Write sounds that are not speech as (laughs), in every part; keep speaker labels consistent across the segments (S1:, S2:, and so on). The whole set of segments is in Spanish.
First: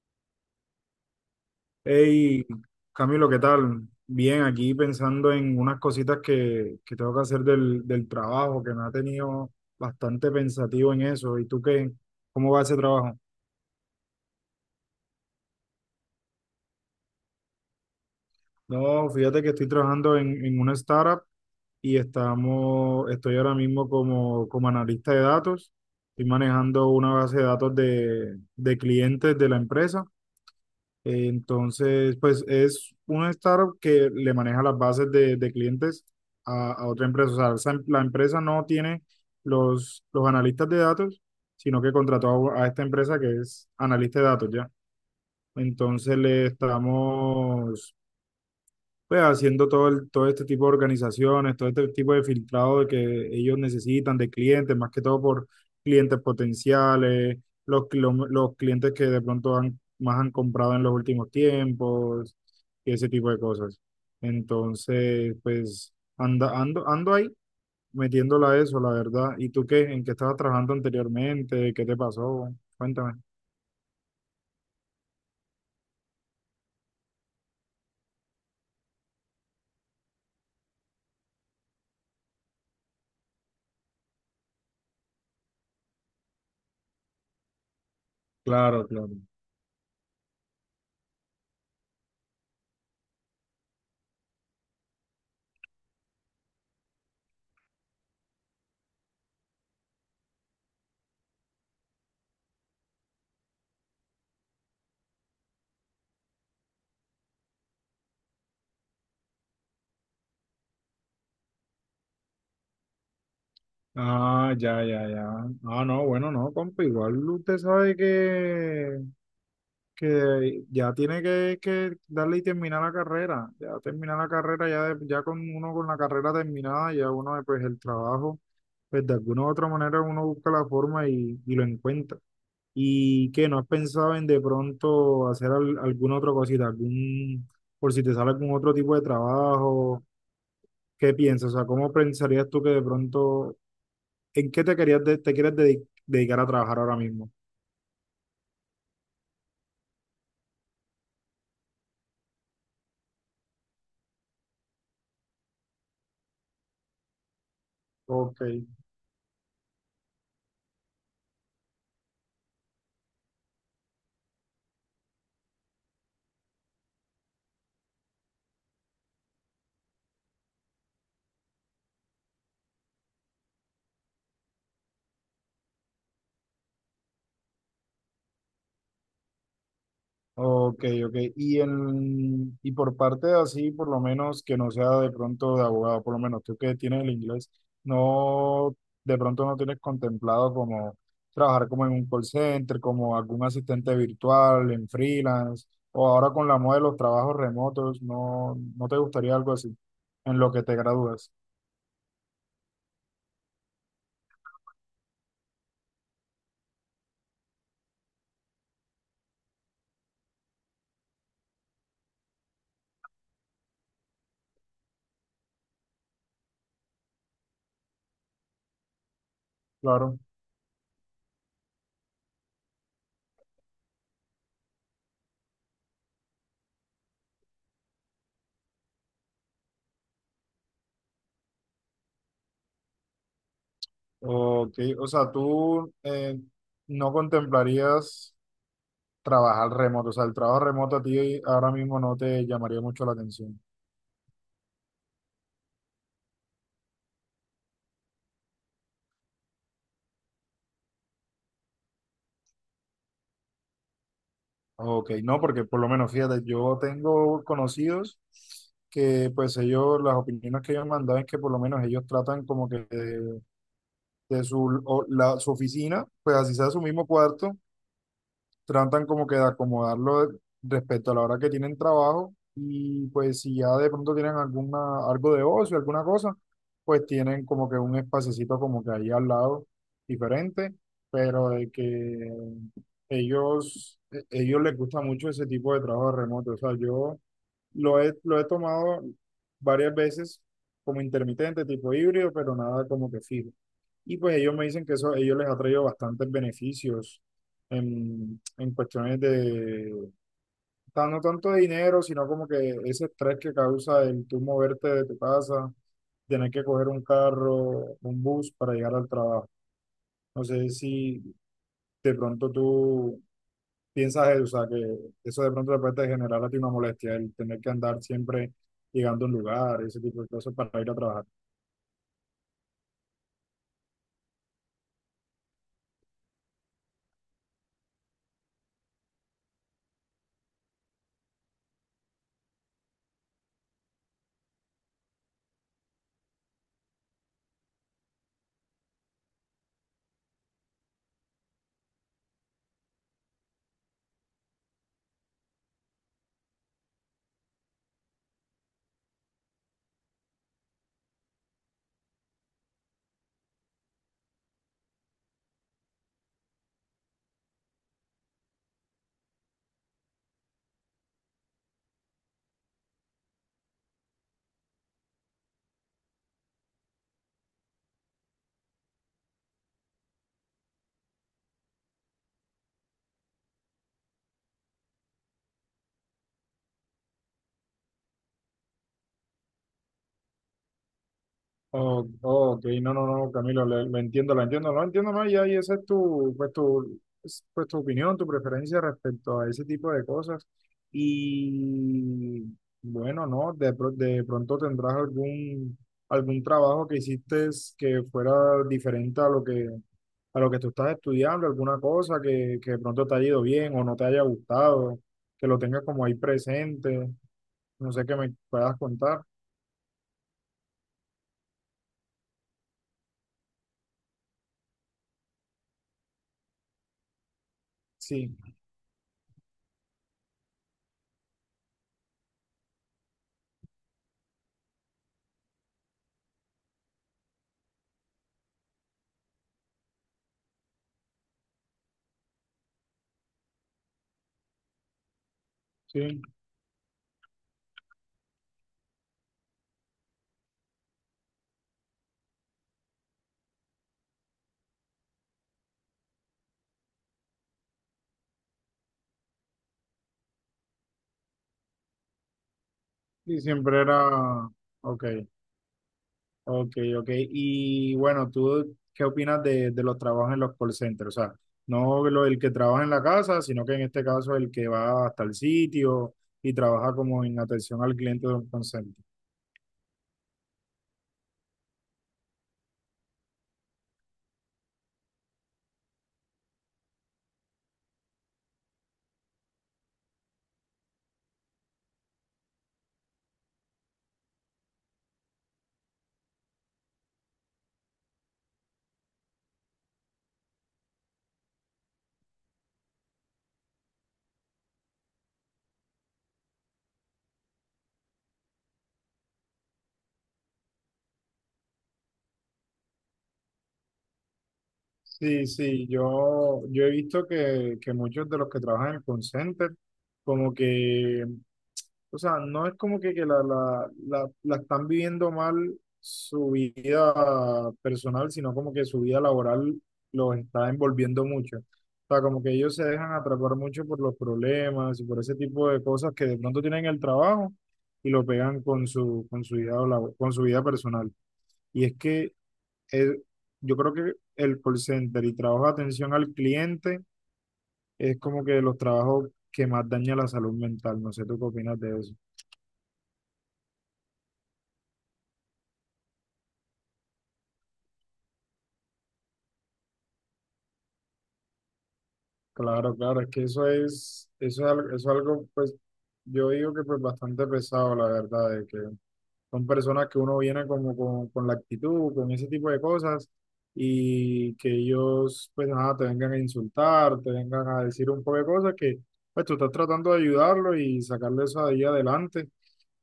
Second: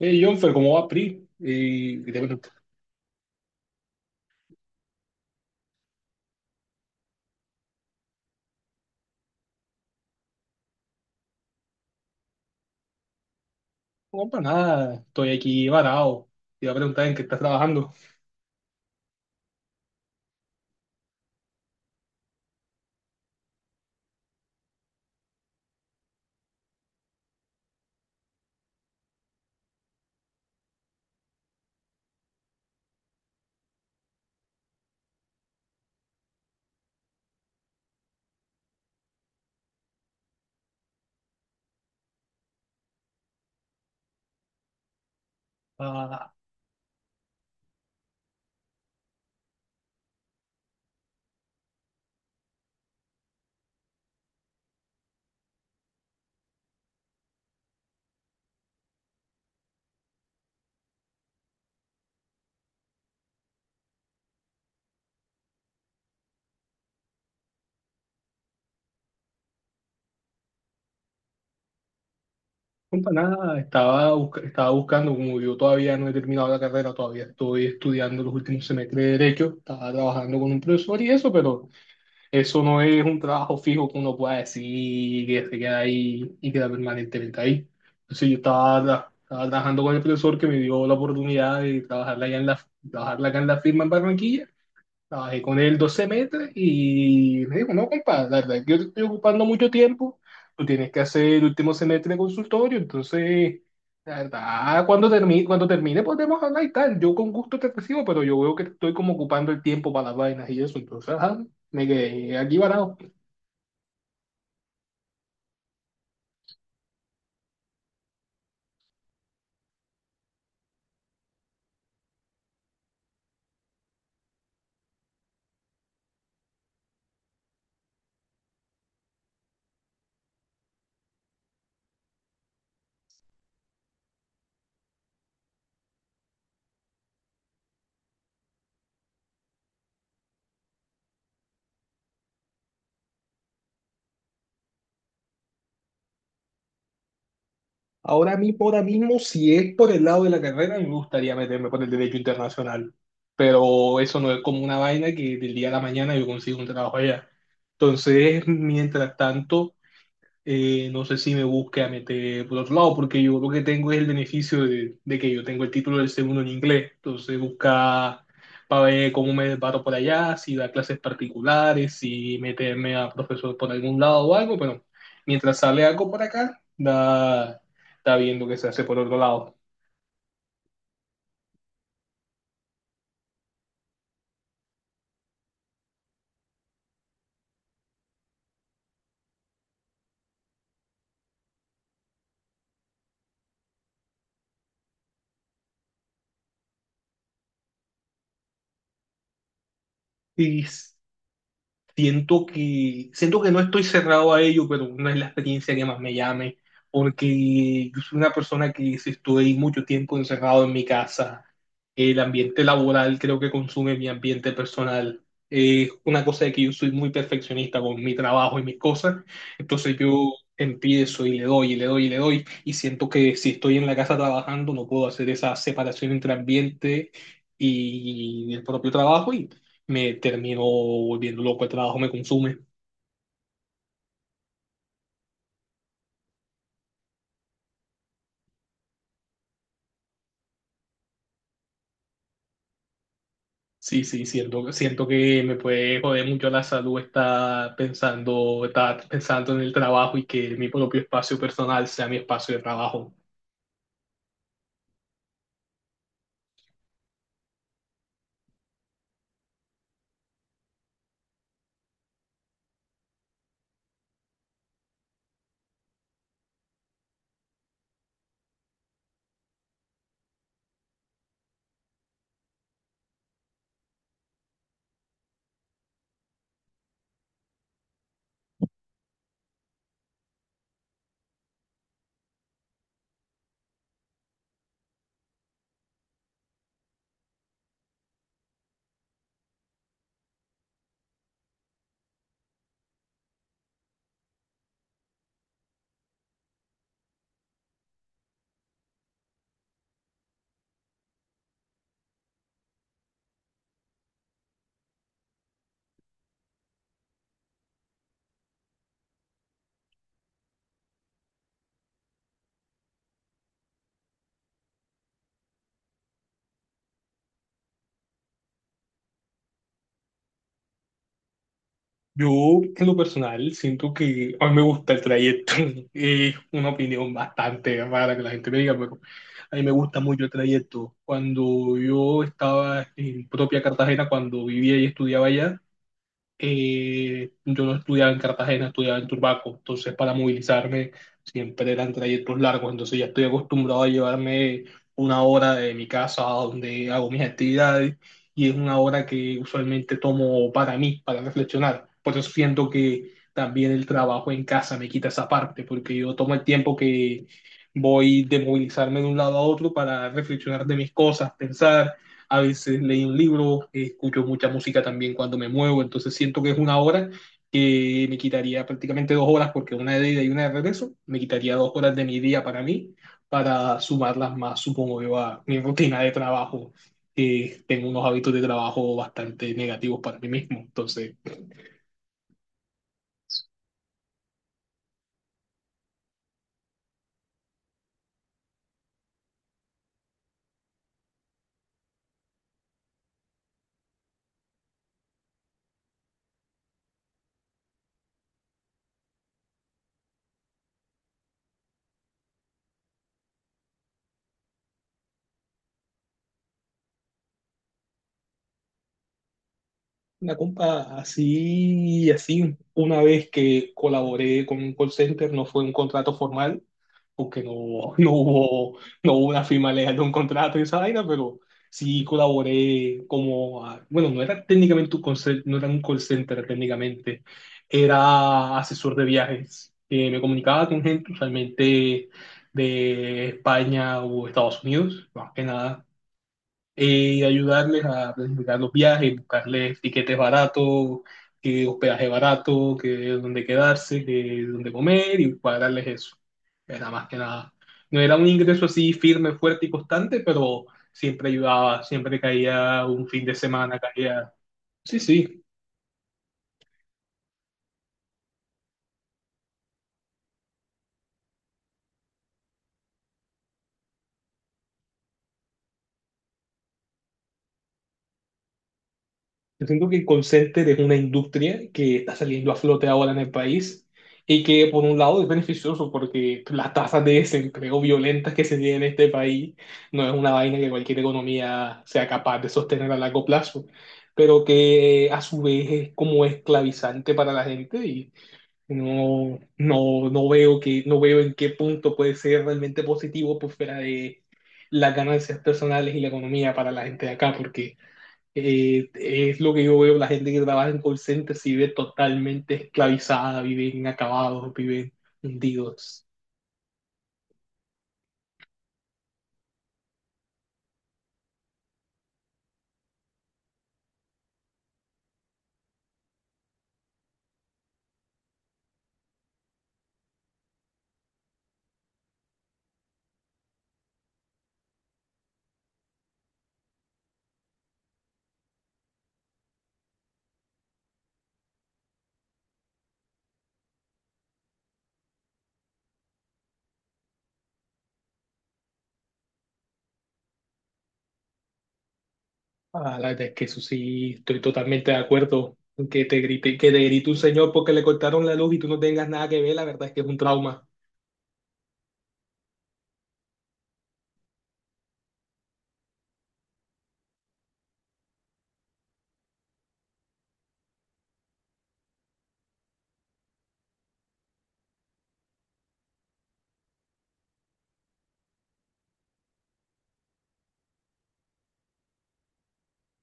S1: Hey, Jonfer, ¿cómo va PRI? Y, te
S2: Hey,
S1: pregunto,
S2: Camilo, ¿qué tal? Bien, aquí pensando en unas cositas que tengo que hacer del trabajo, que me ha tenido bastante pensativo en eso. ¿Y tú qué? ¿Cómo va ese trabajo?
S1: no, para nada, estoy aquí varado. Te iba a preguntar en qué estás trabajando.
S2: No, fíjate que estoy trabajando en una startup y estoy ahora mismo como analista de datos. Estoy manejando una base de datos de clientes de la empresa. Entonces, pues es un startup que le maneja las bases de clientes a otra empresa. O sea, la empresa no tiene los analistas de datos, sino que contrató a esta empresa que es analista de datos ya. Entonces
S1: Ah,
S2: le estamos pues haciendo todo, todo este tipo de organizaciones, todo este tipo de filtrado de que ellos necesitan de clientes, más que todo por clientes potenciales, los clientes que de pronto han, más han comprado en los últimos tiempos, y ese tipo de cosas. Entonces, pues ando ahí metiéndola a eso, la verdad. ¿Y tú qué? ¿En qué estabas trabajando anteriormente? ¿Qué te pasó?
S1: no,
S2: Cuéntame.
S1: para nada, estaba, estaba buscando, como yo todavía no he terminado la carrera, todavía estoy estudiando los últimos semestres de Derecho, estaba trabajando con un profesor y eso, pero eso no es un trabajo fijo que uno pueda decir que se queda ahí y queda permanentemente ahí. Entonces yo estaba,
S2: Claro, claro.
S1: estaba trabajando con el profesor que me dio la oportunidad de trabajarla allá en la, trabajarla acá en la firma en Barranquilla. Trabajé con él 12 meses y me dijo, no, compadre, la verdad, es que yo te estoy ocupando mucho tiempo, tú tienes que hacer el último semestre de consultorio, entonces, la verdad, cuando termine podemos hablar y tal, yo con gusto te recibo, pero yo veo que te estoy como ocupando el tiempo para las vainas y eso, entonces, ajá, me quedé aquí varado.
S2: Ah, ya, ya, ya. Ah, no, bueno, no, compa, igual usted sabe que ya tiene que darle y terminar la carrera. Ya terminar la carrera, ya, ya con uno con la carrera terminada, ya uno, pues el trabajo, pues de alguna u otra manera uno busca la forma y lo encuentra. ¿Y qué? ¿No has pensado en de pronto hacer alguna otra cosita, algún, por si te sale algún otro tipo de trabajo? ¿Qué piensas? O sea, ¿cómo pensarías tú que de pronto? ¿En qué te quieres dedicar a trabajar ahora mismo?
S1: Ahora mismo, si es por el lado de la carrera, me gustaría meterme por el derecho internacional, pero eso no es como una vaina que del día a la mañana yo consigo un trabajo allá.
S2: Ok,
S1: Entonces, mientras tanto... No sé si me busque a meter por otro lado, porque yo lo que tengo es el beneficio de que yo tengo el título del segundo en inglés. Entonces, busca para ver cómo me paro por allá, si da clases particulares, si meterme a profesor por algún lado o algo, pero mientras sale algo por acá, da, está viendo que se hace por otro lado.
S2: ok, ok. Y, en, y por parte de así, por lo menos que no sea de pronto de abogado, por lo menos tú que tienes el inglés, no, de pronto no tienes contemplado como trabajar como en un call center, como algún asistente virtual, en freelance, o ahora con la moda de los trabajos remotos, no, no te gustaría algo así, en lo que
S1: Y
S2: te gradúas,
S1: siento que, siento que no estoy cerrado a ello, pero no es la experiencia que más me llame, porque yo soy una persona que si estoy mucho tiempo encerrado en mi casa, el ambiente laboral creo que consume mi ambiente personal. Es una cosa de que yo soy muy perfeccionista con mi trabajo y mis cosas, entonces
S2: claro.
S1: yo empiezo y le doy y le doy y le doy, y siento que si estoy en la casa trabajando no puedo hacer esa separación entre ambiente y el propio trabajo y me termino volviendo loco, el trabajo me consume.
S2: Ok, o sea, tú, no contemplarías trabajar remoto, o sea, el trabajo remoto a ti ahora mismo no te llamaría mucho la atención.
S1: Sí, sí, siento, siento que me puede joder mucho la salud estar pensando en el trabajo y que mi propio espacio personal sea mi espacio de trabajo.
S2: Ok, no, porque por lo menos, fíjate, yo tengo conocidos que pues ellos, las opiniones que ellos me han dado es que por lo menos ellos tratan como que de su, su oficina, pues así sea su mismo cuarto, tratan como que de acomodarlo respecto a la hora que tienen trabajo y pues si ya de pronto tienen alguna, algo de ocio, alguna cosa, pues tienen como que un espacecito como que ahí al lado diferente, pero de que ellos les gusta mucho ese tipo de trabajo remoto. O sea, yo lo he tomado varias veces como intermitente, tipo híbrido, pero nada como que fijo. Y pues ellos me dicen que eso a ellos les ha traído bastantes beneficios en cuestiones de, o sea, no tanto de dinero, sino como que ese estrés que causa el tú moverte de tu casa, tener que coger un carro, un bus para llegar al trabajo. No sé si de pronto tú piensas eso, o sea, que eso de pronto te puede generar a ti una molestia, el tener que andar siempre llegando a un lugar, ese tipo de cosas para ir a trabajar.
S1: Yo, en lo personal, siento que a mí me gusta el trayecto. (laughs) Es una opinión bastante rara que la gente me diga, pero a mí me gusta mucho el trayecto. Cuando yo estaba en propia Cartagena, cuando vivía y estudiaba allá, yo no estudiaba en Cartagena, estudiaba en Turbaco, entonces para movilizarme siempre eran trayectos largos, entonces ya estoy acostumbrado a llevarme una hora de mi casa a donde hago mis actividades y es una hora que usualmente tomo para mí, para reflexionar. Por eso siento que también el trabajo en casa me quita esa parte, porque yo tomo el tiempo que voy de movilizarme de un lado a otro para reflexionar de mis cosas, pensar, a veces leo un libro, escucho mucha música también cuando me muevo, entonces siento que es una hora que me quitaría prácticamente dos horas, porque una de ida y una de regreso, me quitaría dos horas de mi día para mí, para sumarlas más, supongo yo, a mi rutina de trabajo, que tengo unos hábitos de trabajo bastante negativos para mí mismo. Entonces,
S2: Oh, oh, ok, no, no, no, Camilo, lo entiendo, lo entiendo, lo entiendo más y ahí esa es tu, pues tu, es, pues tu opinión, tu preferencia respecto a ese tipo de cosas. Y bueno, no, de pronto tendrás algún, algún trabajo que hiciste que fuera diferente a lo que tú estás estudiando, alguna cosa que de pronto te haya ido bien o no te haya gustado, que lo tengas como ahí presente, no sé qué me puedas contar.
S1: una compa así, así, una vez que colaboré con un call center, no fue un contrato formal, porque no, (laughs) no
S2: Sí,
S1: hubo, no hubo una firma legal de un contrato y esa vaina, pero sí colaboré como, bueno, no era técnicamente un no era un call center técnicamente, era asesor de viajes, que me comunicaba con gente usualmente de España o Estados Unidos, más que nada.
S2: sí.
S1: Ayudarles a planificar los viajes, buscarles tiquetes baratos, que hospedaje barato, que donde quedarse, que donde comer y cuadrarles eso. Era más que nada. No era un ingreso así firme, fuerte y constante, pero siempre ayudaba, siempre caía un fin de
S2: Sí,
S1: semana,
S2: siempre
S1: caía.
S2: era,
S1: Sí,
S2: ok,
S1: sí.
S2: ok, ok. Y bueno, ¿tú qué opinas de los trabajos en los call centers? O sea, no lo, el que trabaja en la casa, sino que en este caso el que va hasta el sitio y trabaja como en atención al cliente de un call center.
S1: Yo siento que el call center es una industria que está saliendo a flote ahora en el país y que por un lado es beneficioso porque las tasas de desempleo violentas que se tienen en este país no es una vaina que cualquier economía sea capaz de sostener a largo plazo, pero que a su vez es como esclavizante para la gente y no veo que, no veo en qué punto puede ser realmente positivo por fuera de las ganancias personales y la economía para la gente de acá, porque es lo que yo veo, la gente que trabaja en call centers vive totalmente esclavizada, viven acabados, viven
S2: Sí, sí,
S1: hundidos.
S2: yo he visto que muchos de los que trabajan en el call center como que. O sea, no es como que la están viviendo mal su vida personal, sino como que su vida laboral los está envolviendo mucho. O sea, como que ellos se dejan atrapar mucho por los problemas y por ese tipo de cosas que de pronto tienen en el trabajo y lo pegan con su, con su vida personal. Y es que eh, yo creo que el call center y trabajo de atención al cliente es como que de los trabajos que más daña la salud mental. No sé, ¿tú qué opinas de eso?
S1: Ah, la verdad es que eso sí, estoy totalmente de acuerdo. Que te grite un señor porque le cortaron la luz y tú no tengas nada que ver, la verdad es que es un trauma.
S2: Claro, claro, es que eso es, eso es algo, pues, yo digo que pues bastante pesado, la verdad, de que son personas que uno viene como con la actitud, con ese tipo de cosas, y que ellos, pues nada, te vengan a insultar, te vengan a decir un poco de cosas que, pues tú estás tratando de ayudarlo y sacarle eso ahí adelante,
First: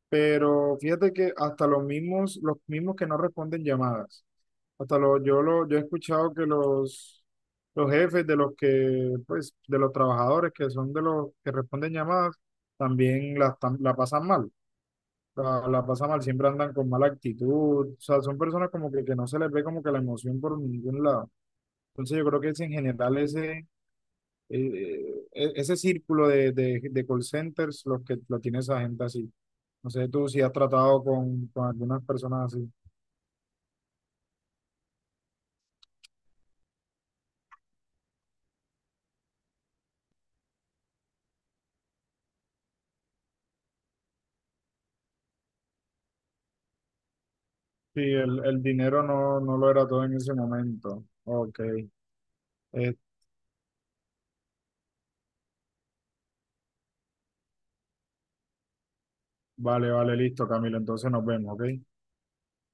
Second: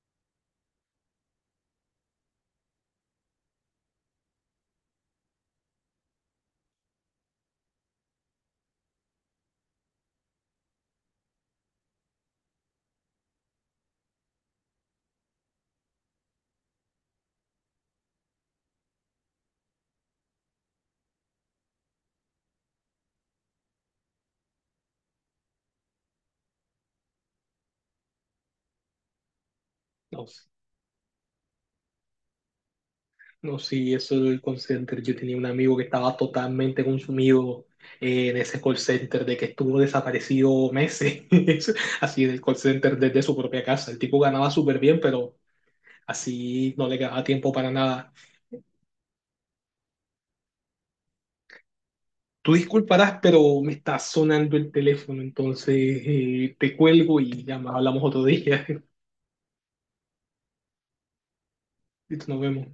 S2: pero fíjate que hasta los mismos que no responden llamadas, hasta los, yo he escuchado que los jefes de los que, pues, de los trabajadores que son de los que responden llamadas, también la pasan mal, la pasan mal, siempre andan con mala actitud, o sea, son personas como que no se les ve como que la emoción por ningún lado. Entonces yo creo que es en general ese, ese círculo de de call centers los que lo tiene esa gente así. No sé
S1: No,
S2: tú si has tratado con algunas personas así.
S1: no, sí, eso del call center. Yo tenía un amigo que estaba totalmente consumido en ese call center, de que estuvo desaparecido meses, (laughs) así del call center desde su propia casa. El tipo ganaba súper bien, pero así no le quedaba tiempo para
S2: Sí,
S1: nada.
S2: el dinero no, no lo era todo en ese momento. Ok.
S1: Tú
S2: Eh,
S1: disculparás, pero me está sonando el teléfono, entonces te cuelgo y ya más hablamos otro día. (laughs)
S2: vale, vale, listo, Camilo. Entonces nos vemos, ¿ok?
S1: Listo, nos vemos.